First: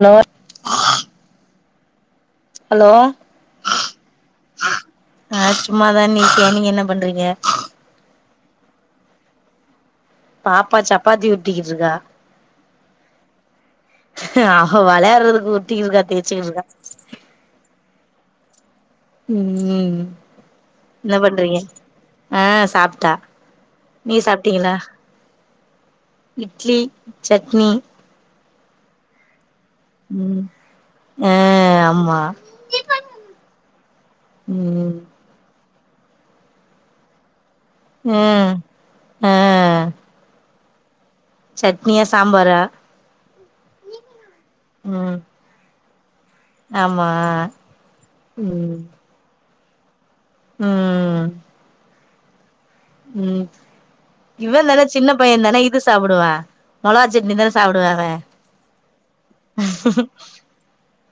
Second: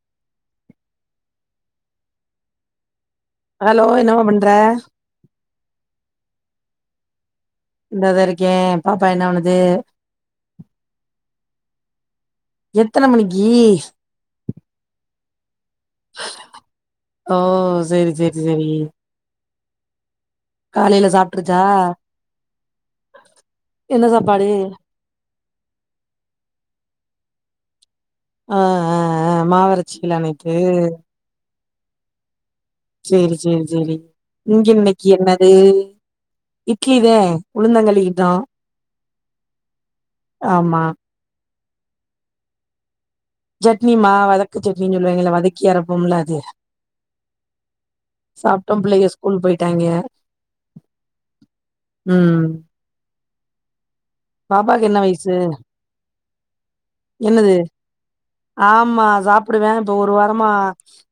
Hello hello hello என்னமா பண்ற ஆ சும்மாதா நிக்குறே நீங்க என்ன பண்றீங்க? இந்தாதா இருக்கே பாப்பா என்ன பண்ணுது? பாப்பா சப்பாத்தி உருட்டிக்கிட்ருக்கா. எத்தன மணிக்கி? அவ வெளையாடுறதுக்கு உருட்டிக்கிட்ருக்கா தேச்சுக்கிட்ருக்கா. செரி ம் என்ன பண்றீங்க? சாப்ட்ருச்சா ஆ சாப்ட்டா. என்ன நீங்க சாப்பாடு சாப்ட்டீங்களா? இட்லி சட்னி ஆ ஆ ஆ மாவு ம் ஆ ஆமா. செரி செரி செரி இங்க ம் இன்னைக்கி என்னது இட்லிதே. உளுந்தங்களிதா ம் ஆ ஆமா. சட்னியா சாம்பாரா? சட்னி மா வத க்கு சட்னினு ம் சொல்வாய்ங்கல்ல வதக்கி அரப் போம்ல இது ஆமா ம் சாப்ட்டும் பிள்ளைக ஸ்கூல் போய் ட்டாங்க. ம் ம் ம் இவன்தான பாப்பாக்கு என்ன சின்னப் வயசு பையன்தான இது சாப்புடுவா? என்னது ஆமா சாப்புடுவே இப்ப ஒரு வாரமா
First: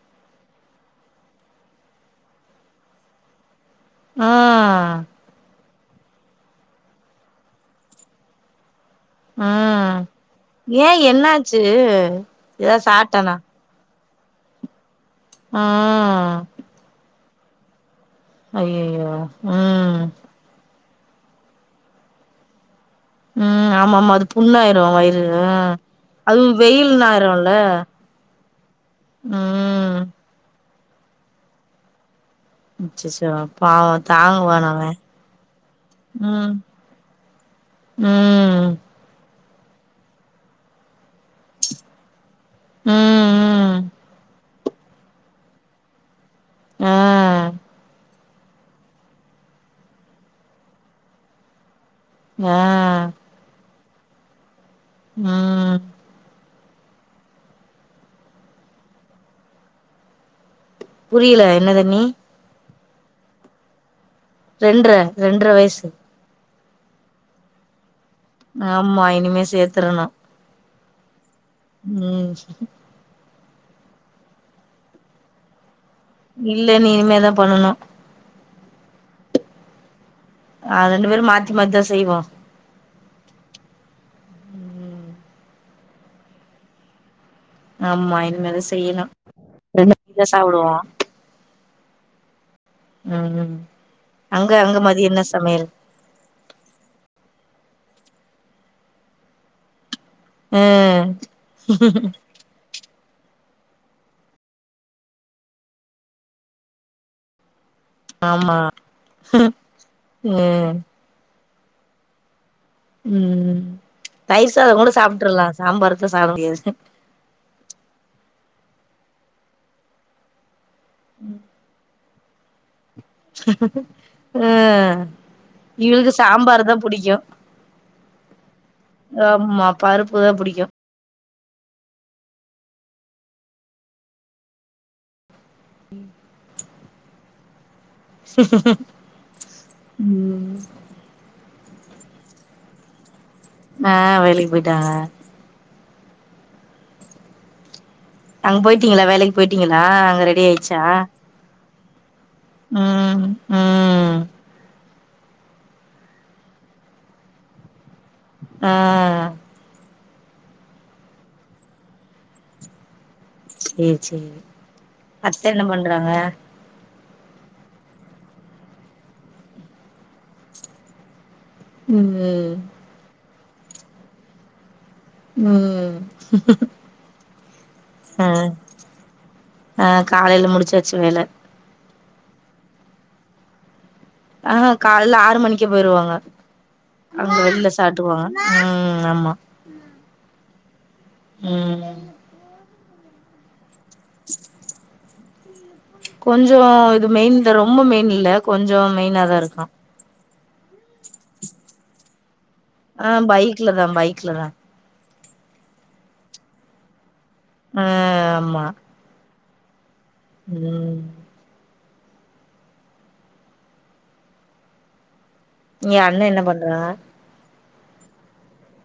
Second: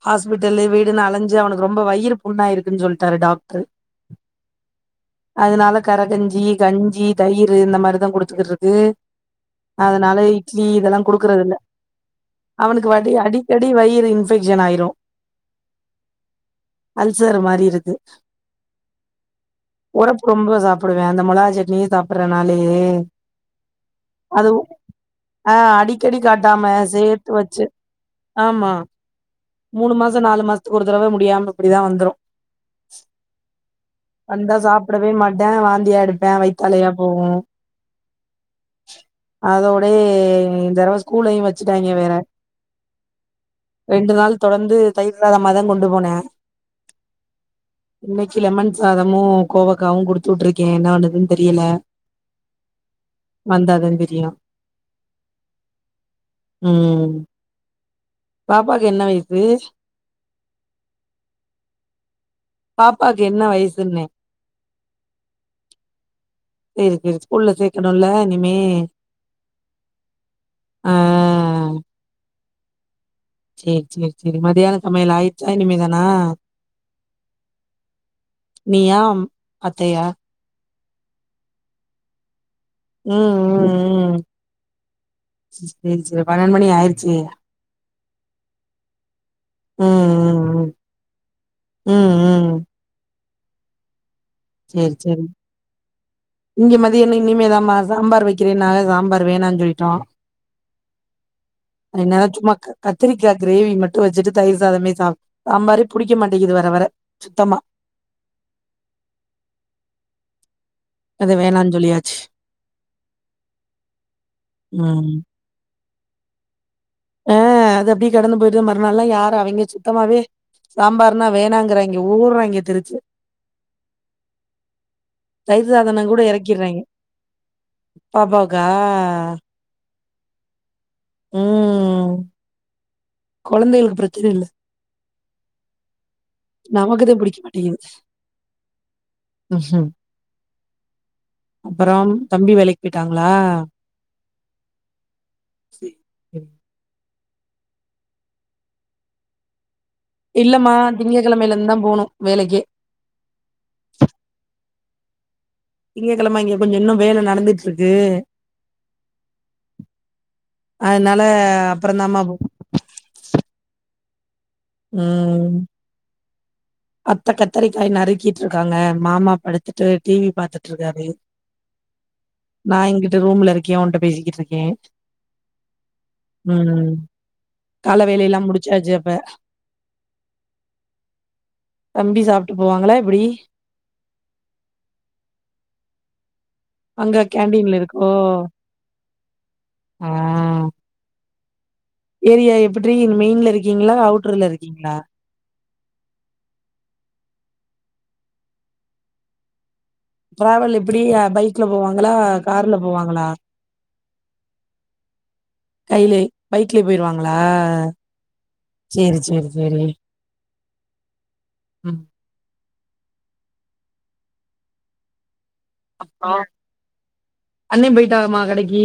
ஹாஸ்பிட்டல்லு வீடுன்னு அலைஞ்சு அவனுக்கு ரொம்ப வயிறு புண்ணு ஆயிருக்குன்னு சொல்ட்டாரு டாக்டரு. ஆ அதனால கரகஞ்சி கஞ்சி தயிரு இந்த மாரிதா குடுத்துக்கிட்ருக்கு ம் அதனால இட்லி இதெல்லா ஏன் குடுக்கறதில்ல என்னாச்சு எதா அவனுக்கு வடி சாப்ட்டானா? அடிக்கடி வயிறு இன்பெக்ஷன் ஆயிரு. ஆ அல்சர் மாரி இருக்கு. ஐயயோ ம் டுவே அந்த மொளகா சட்னியே சாப்படறனாலயே ம் ஆமா ஆமா அது புண்ணாயிரு வயி ஆ அடிக்கடி காட்டாம சேத்து நேரம்ல வச்சு ஆமா மூணு ம் மாசோ நாலு மாச த்துக்கு ஒரு தடவ முடியாம இப்பிடிதா வந்துரு. அச்சச்சோ பாவோ வந்தா தாங்குவானா அவ? சாப்பிடவே மாட்டே வாந்தியா எடுப்பே ம் வயித்தாலையா போகு ம் அதோட இந்த தடவ ஸ்கூலயு வச்சுட்டாங்க வேற ம் ம் ரெண்டு நாள் தொடர்ந்து தயிர் இல்லாத மாரிதா கொண்டு போனா. ஆ இன்னக்கி லெமன் சாதமு கோவக்காவு குடுத்து உட்ருக்கே என்ன பண்ணுதுன்னு தெரியல. ஆ வந்தாதா தெரியு. ம் ம் பாப்பாக்கு என்ன வய சு? புரியல என்னது அண்ணி? பாப்பாக்கு என்ன வயசுன்னே. ரெண்ட்ர ரெண்ட்ர வயசு. சேரி சேரி ஸ்கூல்ல சேக்க ஆமா இனிமே சேத்தரணு. ஆ ம் சேரி சேரி சேரி மத்தியான சமையல் ஆயிருச்சா இனிமேதா இல்ல அண்ணி இனிமேதா பண்ணணு. நீயாம் அத்தையா? ஆ ரெண்டு பேரு மாத்தி மாத்திதா செய்வோ. ம் ம் ம் சேரி சேரி பன்னெண்டு மணி ஆயிருச்சு இல்லயா? ஆமா இனிமேதா செய்யணு. ரெண்டு [inaudible] ம் ம் சாப்புடுவோ. ம் ம் ம் ம் ம் சேரி சேரி இங்க மதியொ இன்னு இனிமே தா மா சாம்பார் வைக்கிறேன்னாக சாம்பார் வேணான் சொல்லிட்டோ ம் த்திரிக்கா கிரேவி மட்டு வச்சிட்டு தயிர் சாதமே சாப் சாம்பாரே புடிக்க மாட்டேங்கிது வர வர சுத்தமா ஆமா ஹும் ம் வேனாஞ் சொல்லியாச்சு ம் தயிர் சாதோங்கூட ம் சாப்ட்ரலா சாம்பாரு சோ சாப்ட முடியாது ஹ்ம் ஆ அது அப்படியே கடந்து போயிடுது மறுநாள்ல்லா யார் அவைங்க சுத்தமாவே சாம்பார்னா வேணாங்கறாங் க ஊர்ராங்கே தெருச்சி ஆ தயிர் சாதன இவக கூட சாம்பார் தா எறக்கிறாய்ங்க புடிக்கு பாப்பாவுக்கா ஆம்மா பருப் பு தா புடிக்கு ம் கொழந்தைகளுக்கு பிரச்சன இல்ல ம் நமக்கு தே பிடிக்க மாட்டேங்குது ம் அப்புறம் தம்பி வேலைக்கு போயிட்டாங் ஆ வேலைக்கு போயிட்டாங்க சி ம் அங்க போயிட்டீங்களா வேலைக்கு போயிட்டீங் இல்லமா திங்க கெளமைல இருந்தா போணு ம் ம் திங்க கெளம இங்க கொஞ்சொ இன்னு வேல நடந்துட்ருக் ஆ அதனால அப்புறந்தாம்மா போ ம் சேரி அத்த ம் என்ன பண்றாங்க அத்த கத்தரிக்காய் நறுக்கிட்டுருக்காங்க மாமா படுத்துட்டு டிவி பாத்துட்டு இருக்காரு ம் நா இங்குட்டு ரூம்ல இருக் கிய உன்ட்ட பேசிக்கிட்டுருக்கே ம் கால ஆ வேலையெல்லாம் முடிச்சாச்சு அப்ப ஆ காலைல முடிச்சாச்சு வேல தம்பி சாப்ட்டு போவாங்களா எப்டி ஆஹா காலைல ஆறு மணிக்கே போயிருவாங்க அங்க வெளில கேன்டீன்ல இருக்கோ சாப்ட்டுக்குவாங்க ம் ஆமா ஆ ம் ஏரியா எப்பிட்ரீ மெயின்ல இருக்கீங்களா அவுட்டர்ல இருக்கீங்களா? கொஞ்சோ இது மெயின்தா ரொம்ப மெயின் இல்ல கொஞ்சோ மெயினாதா இருக்கு. ட்ராவல் எப்டி ஆ பைக்ல போவாங்களா கார்ல ஆ போவாங்களா பைக்லதா பைக் லதா. கைலே பைக்லயே போயிருவாங் களா ஆ ஆமா சேரி சேரி. செரி ம் ம் ஏ அண்ண ஆ என்ன பண்றாங்க? அண்ணே போய்ட்டாங்கம்மா கடக்கி.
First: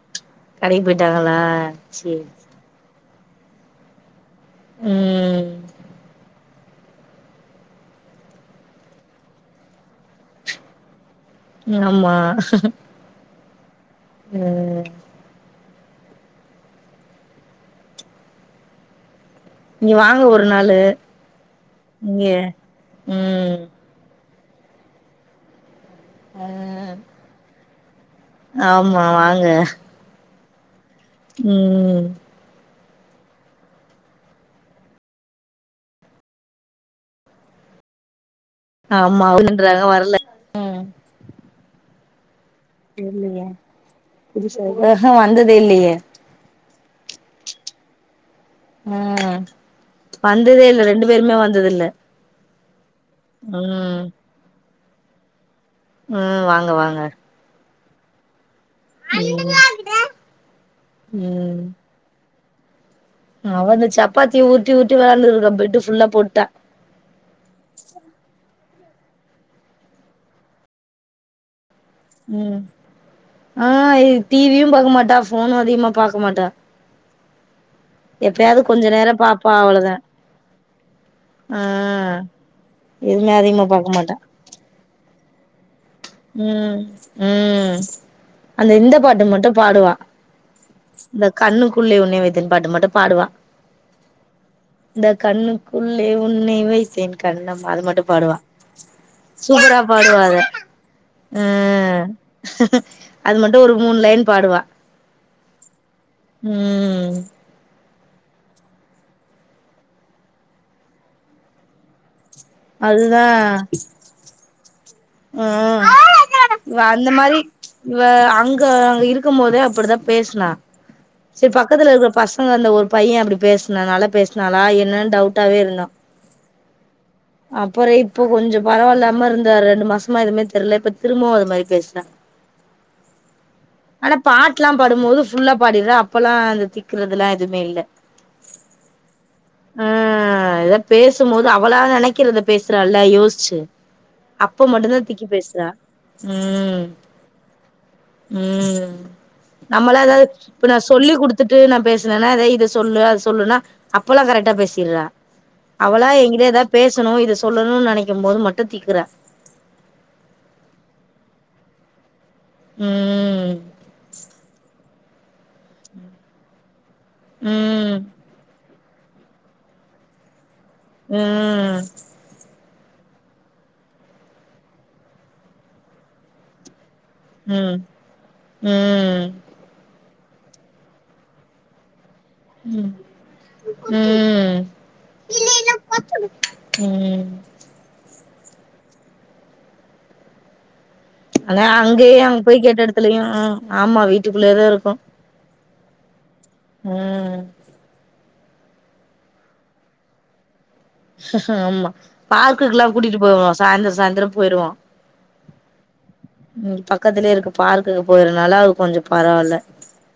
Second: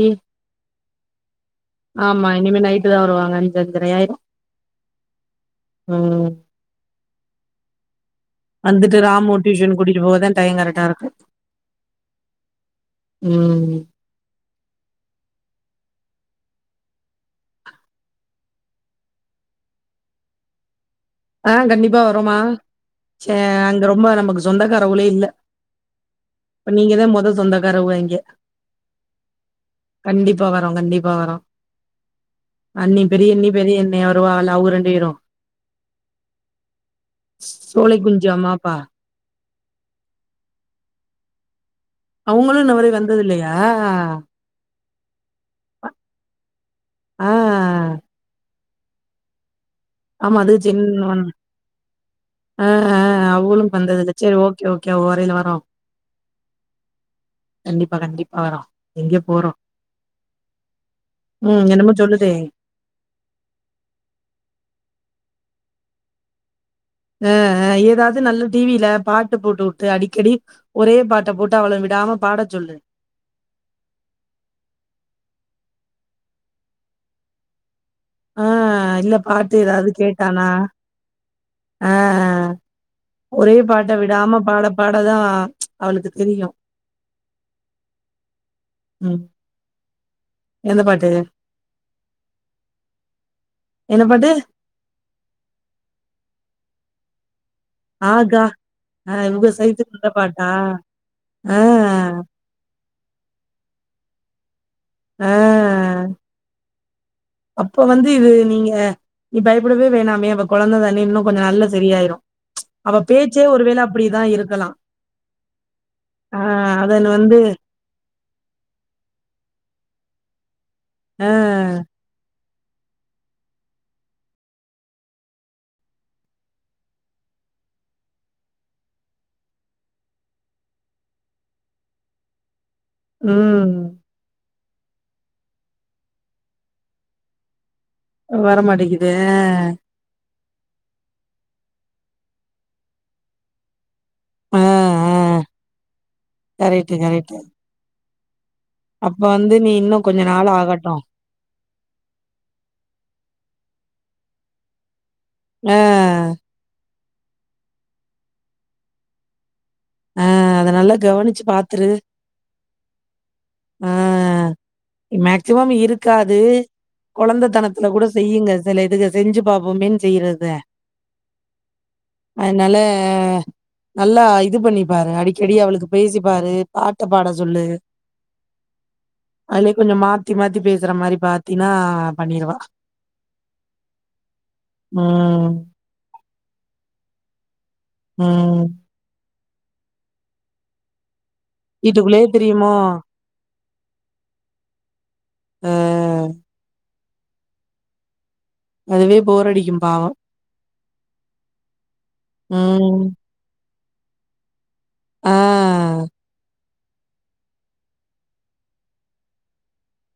கடைக்கி போயிட்டாகளா சேரி சேரி. ங்க அஞ்சு அஞ்சர ஆயிரு. ம் வந்துட்டு ராமுவ டியூஷன் கூட்டிட்டு போகதா டைம் கரெக்டா இருக்கு. ம் ஆமா. ம் ம் நீங்க வாங்க ஒரு நாளு ஆ கண்டிப்பா இங்க வரோம்மா ச்சே ம் அங்க ரொம்ப நமக்கு சொந்தக்காரவுகளே இல்ல. இப்ப ஆ நீங்கதா மொத சொந்த க்காரவுக அங்க. ஆமா வாங்க. பா வரோ கண்டிப் ம் அண்ணி பெரிய அண்ணி பெரிய அண்ணே வருவாகல்ல அவுக ரெண்டு பேரு சோலை குஞ்சம்மா ஆமா [inaudible] ன்றாங்க வரல ம் அவங்களு இன்ன வரைக்கு வந்தது இல்லயா? ம்ஹூம் வந்ததே இல்லயே. ஆ ம் ஆமா அது வந்ததே இல்ல ரெண்டு சின்ன ஒன்னு பேருமே வந்தது இல்ல. ஆ ஆ அவளு வந்ததில்ல செரி ஓகே ஓகே. ஓகே வரோ எல்லாரு. ம் வாங்க வாங்க. கண்டிப்பா கண்டிப்பா வரோ. எங்க ம் போறோ ம் என்னமோ சொல்லுதே? அவ அந்த சப்பாத்திய உருட்டி உருட்டி வெளையாண்டுட்டு இருக்கா பெட்டு ஃபுல்லா போட்டா. ஆ ஆ ஏதாவது நல்ல டி வி ல பாட்ட போட்டு விட்டு அடிக்கடி ஒரே பாட்ட போட்டு அவள வி ம் ஆ இது டி வி யு பாக்க மாட்டா ஃபோனு அதிகமா பாக்க மாட்டா. ஆ எப்பயாவது கொஞ்ச நேரோ இல்ல பாப்பா பாட்டு ஏதாவது அவ்ளோதா கேட்டானா ஆ எதுவுமே ஒரே அதிகமா பாட்ட பாக்க மாட்டா விடாம பாட பாடதா அவளுக்கு தெரியு ம் ம் அந்த இந்த ம் பாட்டு மட்டு பாடுவா. எந்த பாட்டு இந்த கண்ணுக்குள்ளே உன்னை வைத்தேன்னு பாட்டு மட்டு பாடுவா. என்ன பாட்டு இந்த கண்ணுக்குள்ளே உன்னை வை த்தேன் கண்ணம் மா அது மட்டு பாடுவா. ஆகா ஆ இவுக சூப்பரா சைஸுக்கு இந்த பாடுவா அத. பாட்டா ஆ அது மட்டு ஒரு மூணு லைன் பாடுவா. ஆ ம் ப வந்து இது நீங்க நீ பயப்படவே வேணாமே அவ கொழந்ததானே இன்னு கொஞ்ச நாள்ல சரியாயிரு. அவ அதுதா பேச்சே ஒருவேள அப்பிடிதா இருக்கலா. ம் ஆ இவ அதன் அந்த வந்து மாரி இவ ஆ அங்க அங்க இருக்கும் போதே அப்படிதா பேசுனா. ஆ சரி பக்கத்துல இருக்கற பச ங்க அந்த ஒரு பைய அப்படி பேசுனனால பேசுனாளா என்னன்னு டவுட்டாவே இருந்தோ. அப்புற இப்போ கொஞ்சோ பரவால்லா அம்மா இருந்த ரெண்டு மாசமா எதுமே தெர்ல. இப்ப திரும்பவு அது மாரி பேசுறா. ம் ட்லாம் பாடும்போது ஃபுல்லா பாடிர்றா அப்பல்லா அந்த திக்குறதல்லா எதுவுமே இல்ல. வரமாட்டிங்குது ஆ எதா பேசும்போது அவளா நெனைக் கிறத பேசுறால்ல யோசிச்சு ஆ அப்ப மட்டு்ந்தா ஆ திக்கி பேசுறா ம் கரெக்ட்டு கரெக்ட்டு ம் அப்ப வந்து நீ இன்னு நம்மளா கொஞ்ச எதாவது நாள் இப்ப நா ஆகட்டு சொல்லி குடுத்துட்டு நா பேசுனேன்னா அதா இத சொல்லு அத சொல்லுன்னா அப்பெல்லா கரெக்டா பேசிட்றா. ஆ அவளா எங்கிட்ட ஏதாது பேசணு இத சொல்லணுன்னு நெனைக்கும் போது மட்டு தீக்குற ஆ அத நல்லா கவனிச்சு பாத்துரு ம் ஆ மேக்சிமம் இருக்காது கொளந்த தனத்துல ம் கூட செய்யுங்க சில இதுக செஞ்சு பாப்போமேன்னு செய்யறது தா ம் அதுனால நல்லா ஆய் இதுப் பண்ணிப்பாரு அடிக்கடி அவளுக்கு பேசிப்பாரு பாட்ட பாட சொல்லு ம் ம் அதுலே கொஞ்சொ மாத் த்தி மாத்தி பேசுற மாரி பாத்தீன்னா பண்ணிருவா ம் ம் ம் ம் ம் ஆனா அங்கயே வீட்டுக்குள்ளயே அங்க போய் திரியுமோ கேட்ட எடத்துலயு ஆமா வீட்டுக்குள்ளேதா இருக்கும் ம் ம் அதுவே போரடிக்கு பாவோ ஆமா பார்குக்குல்லா ம். கூட்டிட்டு போவோ சாய்ந்தரொ சாய்ந்தரொ போய்டுவோ ஆ ம் பக்கத்துலே இருக்கு பார்க்குக்கு போய்றனால அவளுக் கொஞ்சொ பரவால்ல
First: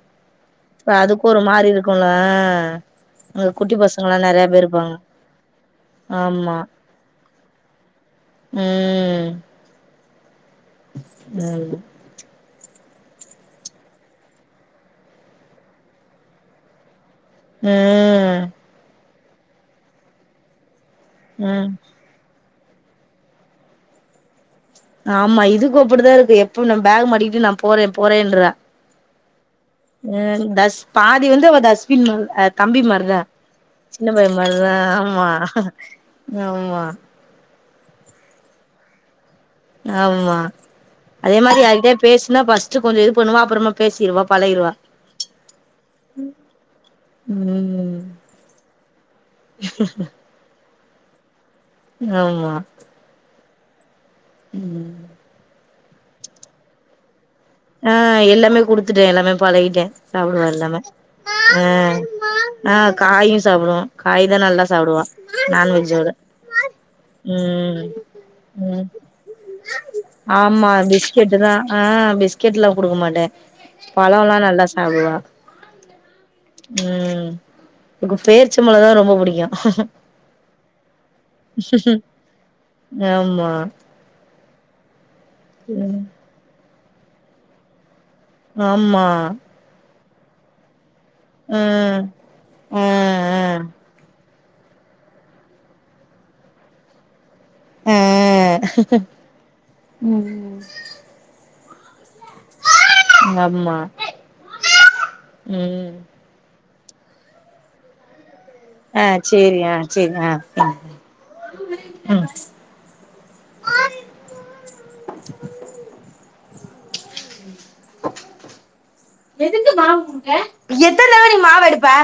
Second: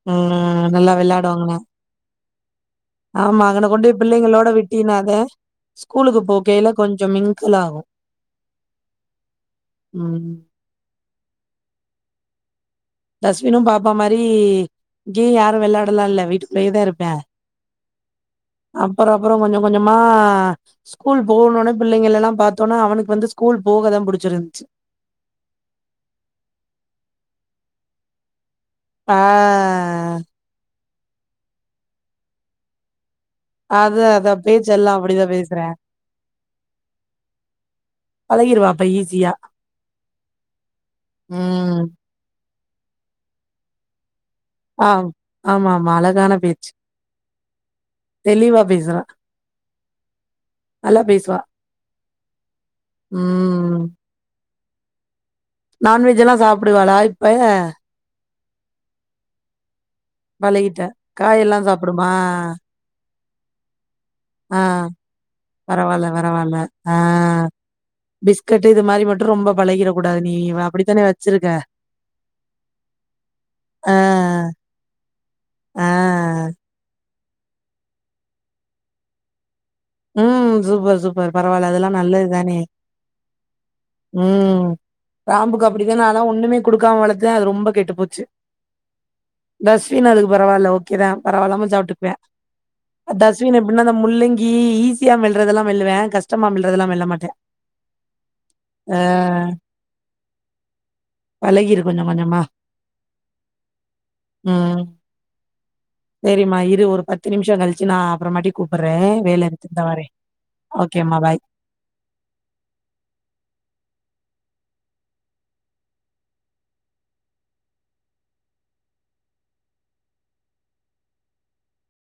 ம். நல்லா ல அதுக்கு ஒரு வெளாடுவாங்களா? மாரி இருக்குல்ல ஆ ஆமா அங்கன கொண்டுபோய் பிள்ளைங்களோட விட்டினா த ஸ்கூலுக்கு ஆமா போகைல கொஞ்சம் மிங்குல் ஆகும் ம் அ டஸ்பினு பாப்பா மாரி இங்கேயு யாரும் வெள்ளாடலா இல்ல வீட்டுக்குள்ளயேத இருப்பே ம் அப்றொ கொஞ்சொ கொஞ்சமா ஸ்கூல் போகணுன்னு ம் பிள்ளங்களல்லா பாத் த்தோன அவனுக்கு வந்து ஸ்கூல் போக தா புடிச்சிருந்துச்சு ஆமா இதுக்கு அப்படித்தா இருக்கு எப்ப நா பேக மாட்டிக்கிட்டு நா போறே போறேன்றா ஆ ம் தஸ் பாதி வந்து அவ தஸ்பின் அ தம்பி மாரிதா சின்ன அதான் அதான் பயமாரிதா பேச்செல்லாம் ஆமா அப்படிதான் பேசுறேன். ஆம்மா பழகிருவான் அப்ப ஈஸியா ஆம்மா அதே மாரி யார் ம். கிட்டயாவது பேசுனா ஃபஸ் ட்டு கொஞ்சொ இது பண்ணுவா அப்புறமா பேசிருவாப் ஆ ஆமா ஆமா அலகான பேச்சு ம் தெளிவா பேசுறா நல்லா பேசுவா ஆமா ம் ம் நான்வெஜ் எல்லா சாப்டுவாளா இப் ஆ இல்ல இல்ல குடுத்துட்டே எல்லாமே பலகிட்டே சாப்டுவா எல்லாமே பழகிட்ட காயெல்லா ம் சாப்டுமா ஆ காயு ஸ் சாப்புடு ஆ பரவால்ல பரவால்ல ஆ ம் பிஸ்கெட்டு இது ம் மாரி மட்டு ரொம்ப பலகிட கூடாது நீ அப்படித்தான வச்சிருக்க கெட்லா குடுக்க மாட்டே ஆ பலொல்லா நல்லா சாப்டுவா ஆ ம் ம் உங்க பேரிச்சப்பலொந்தா ரொம்ப புடிக்கு ம் சூப்பர் சூப்பர் பரவால்ல அதெல்லா நல்லதுதானே ஆமா ம் ம் பாம்புக்கு ம் அப்டிதான அதெல்லா ஒண்ணுமே குடுக்காம வளத்து த அது ரொம்ப கெட்டு போச் ஆம்மா தீன் அதுக்கு பரவால்ல ஒக் கிறா பரவால்லாம சாப்ட்டுப்பியா ஆ தஸ்வின் ஆ எப்டின்னா இந்த முள்ளங்கி ம் ஈஸியா மெல்றதெல்லா மெல்லுவா கஸ்டமா மெல்றதெல்லா மெல்ல மாட்டே ஆ ஆ ம் ம் பலகிரு கொஞ்சோ ஆம்மா ம். ம் சரிம்மா ஒரு பத்து நிமிஷோ களிச்சு நா அப்ற மாட்டிக் கூப்பற்றே வேல இருக் ஆ செரி ஆ ஆ ம் [unintelligible] எதுக்கு மாவுங்க எத்தனதடவ நீ மாவு எடுப்ப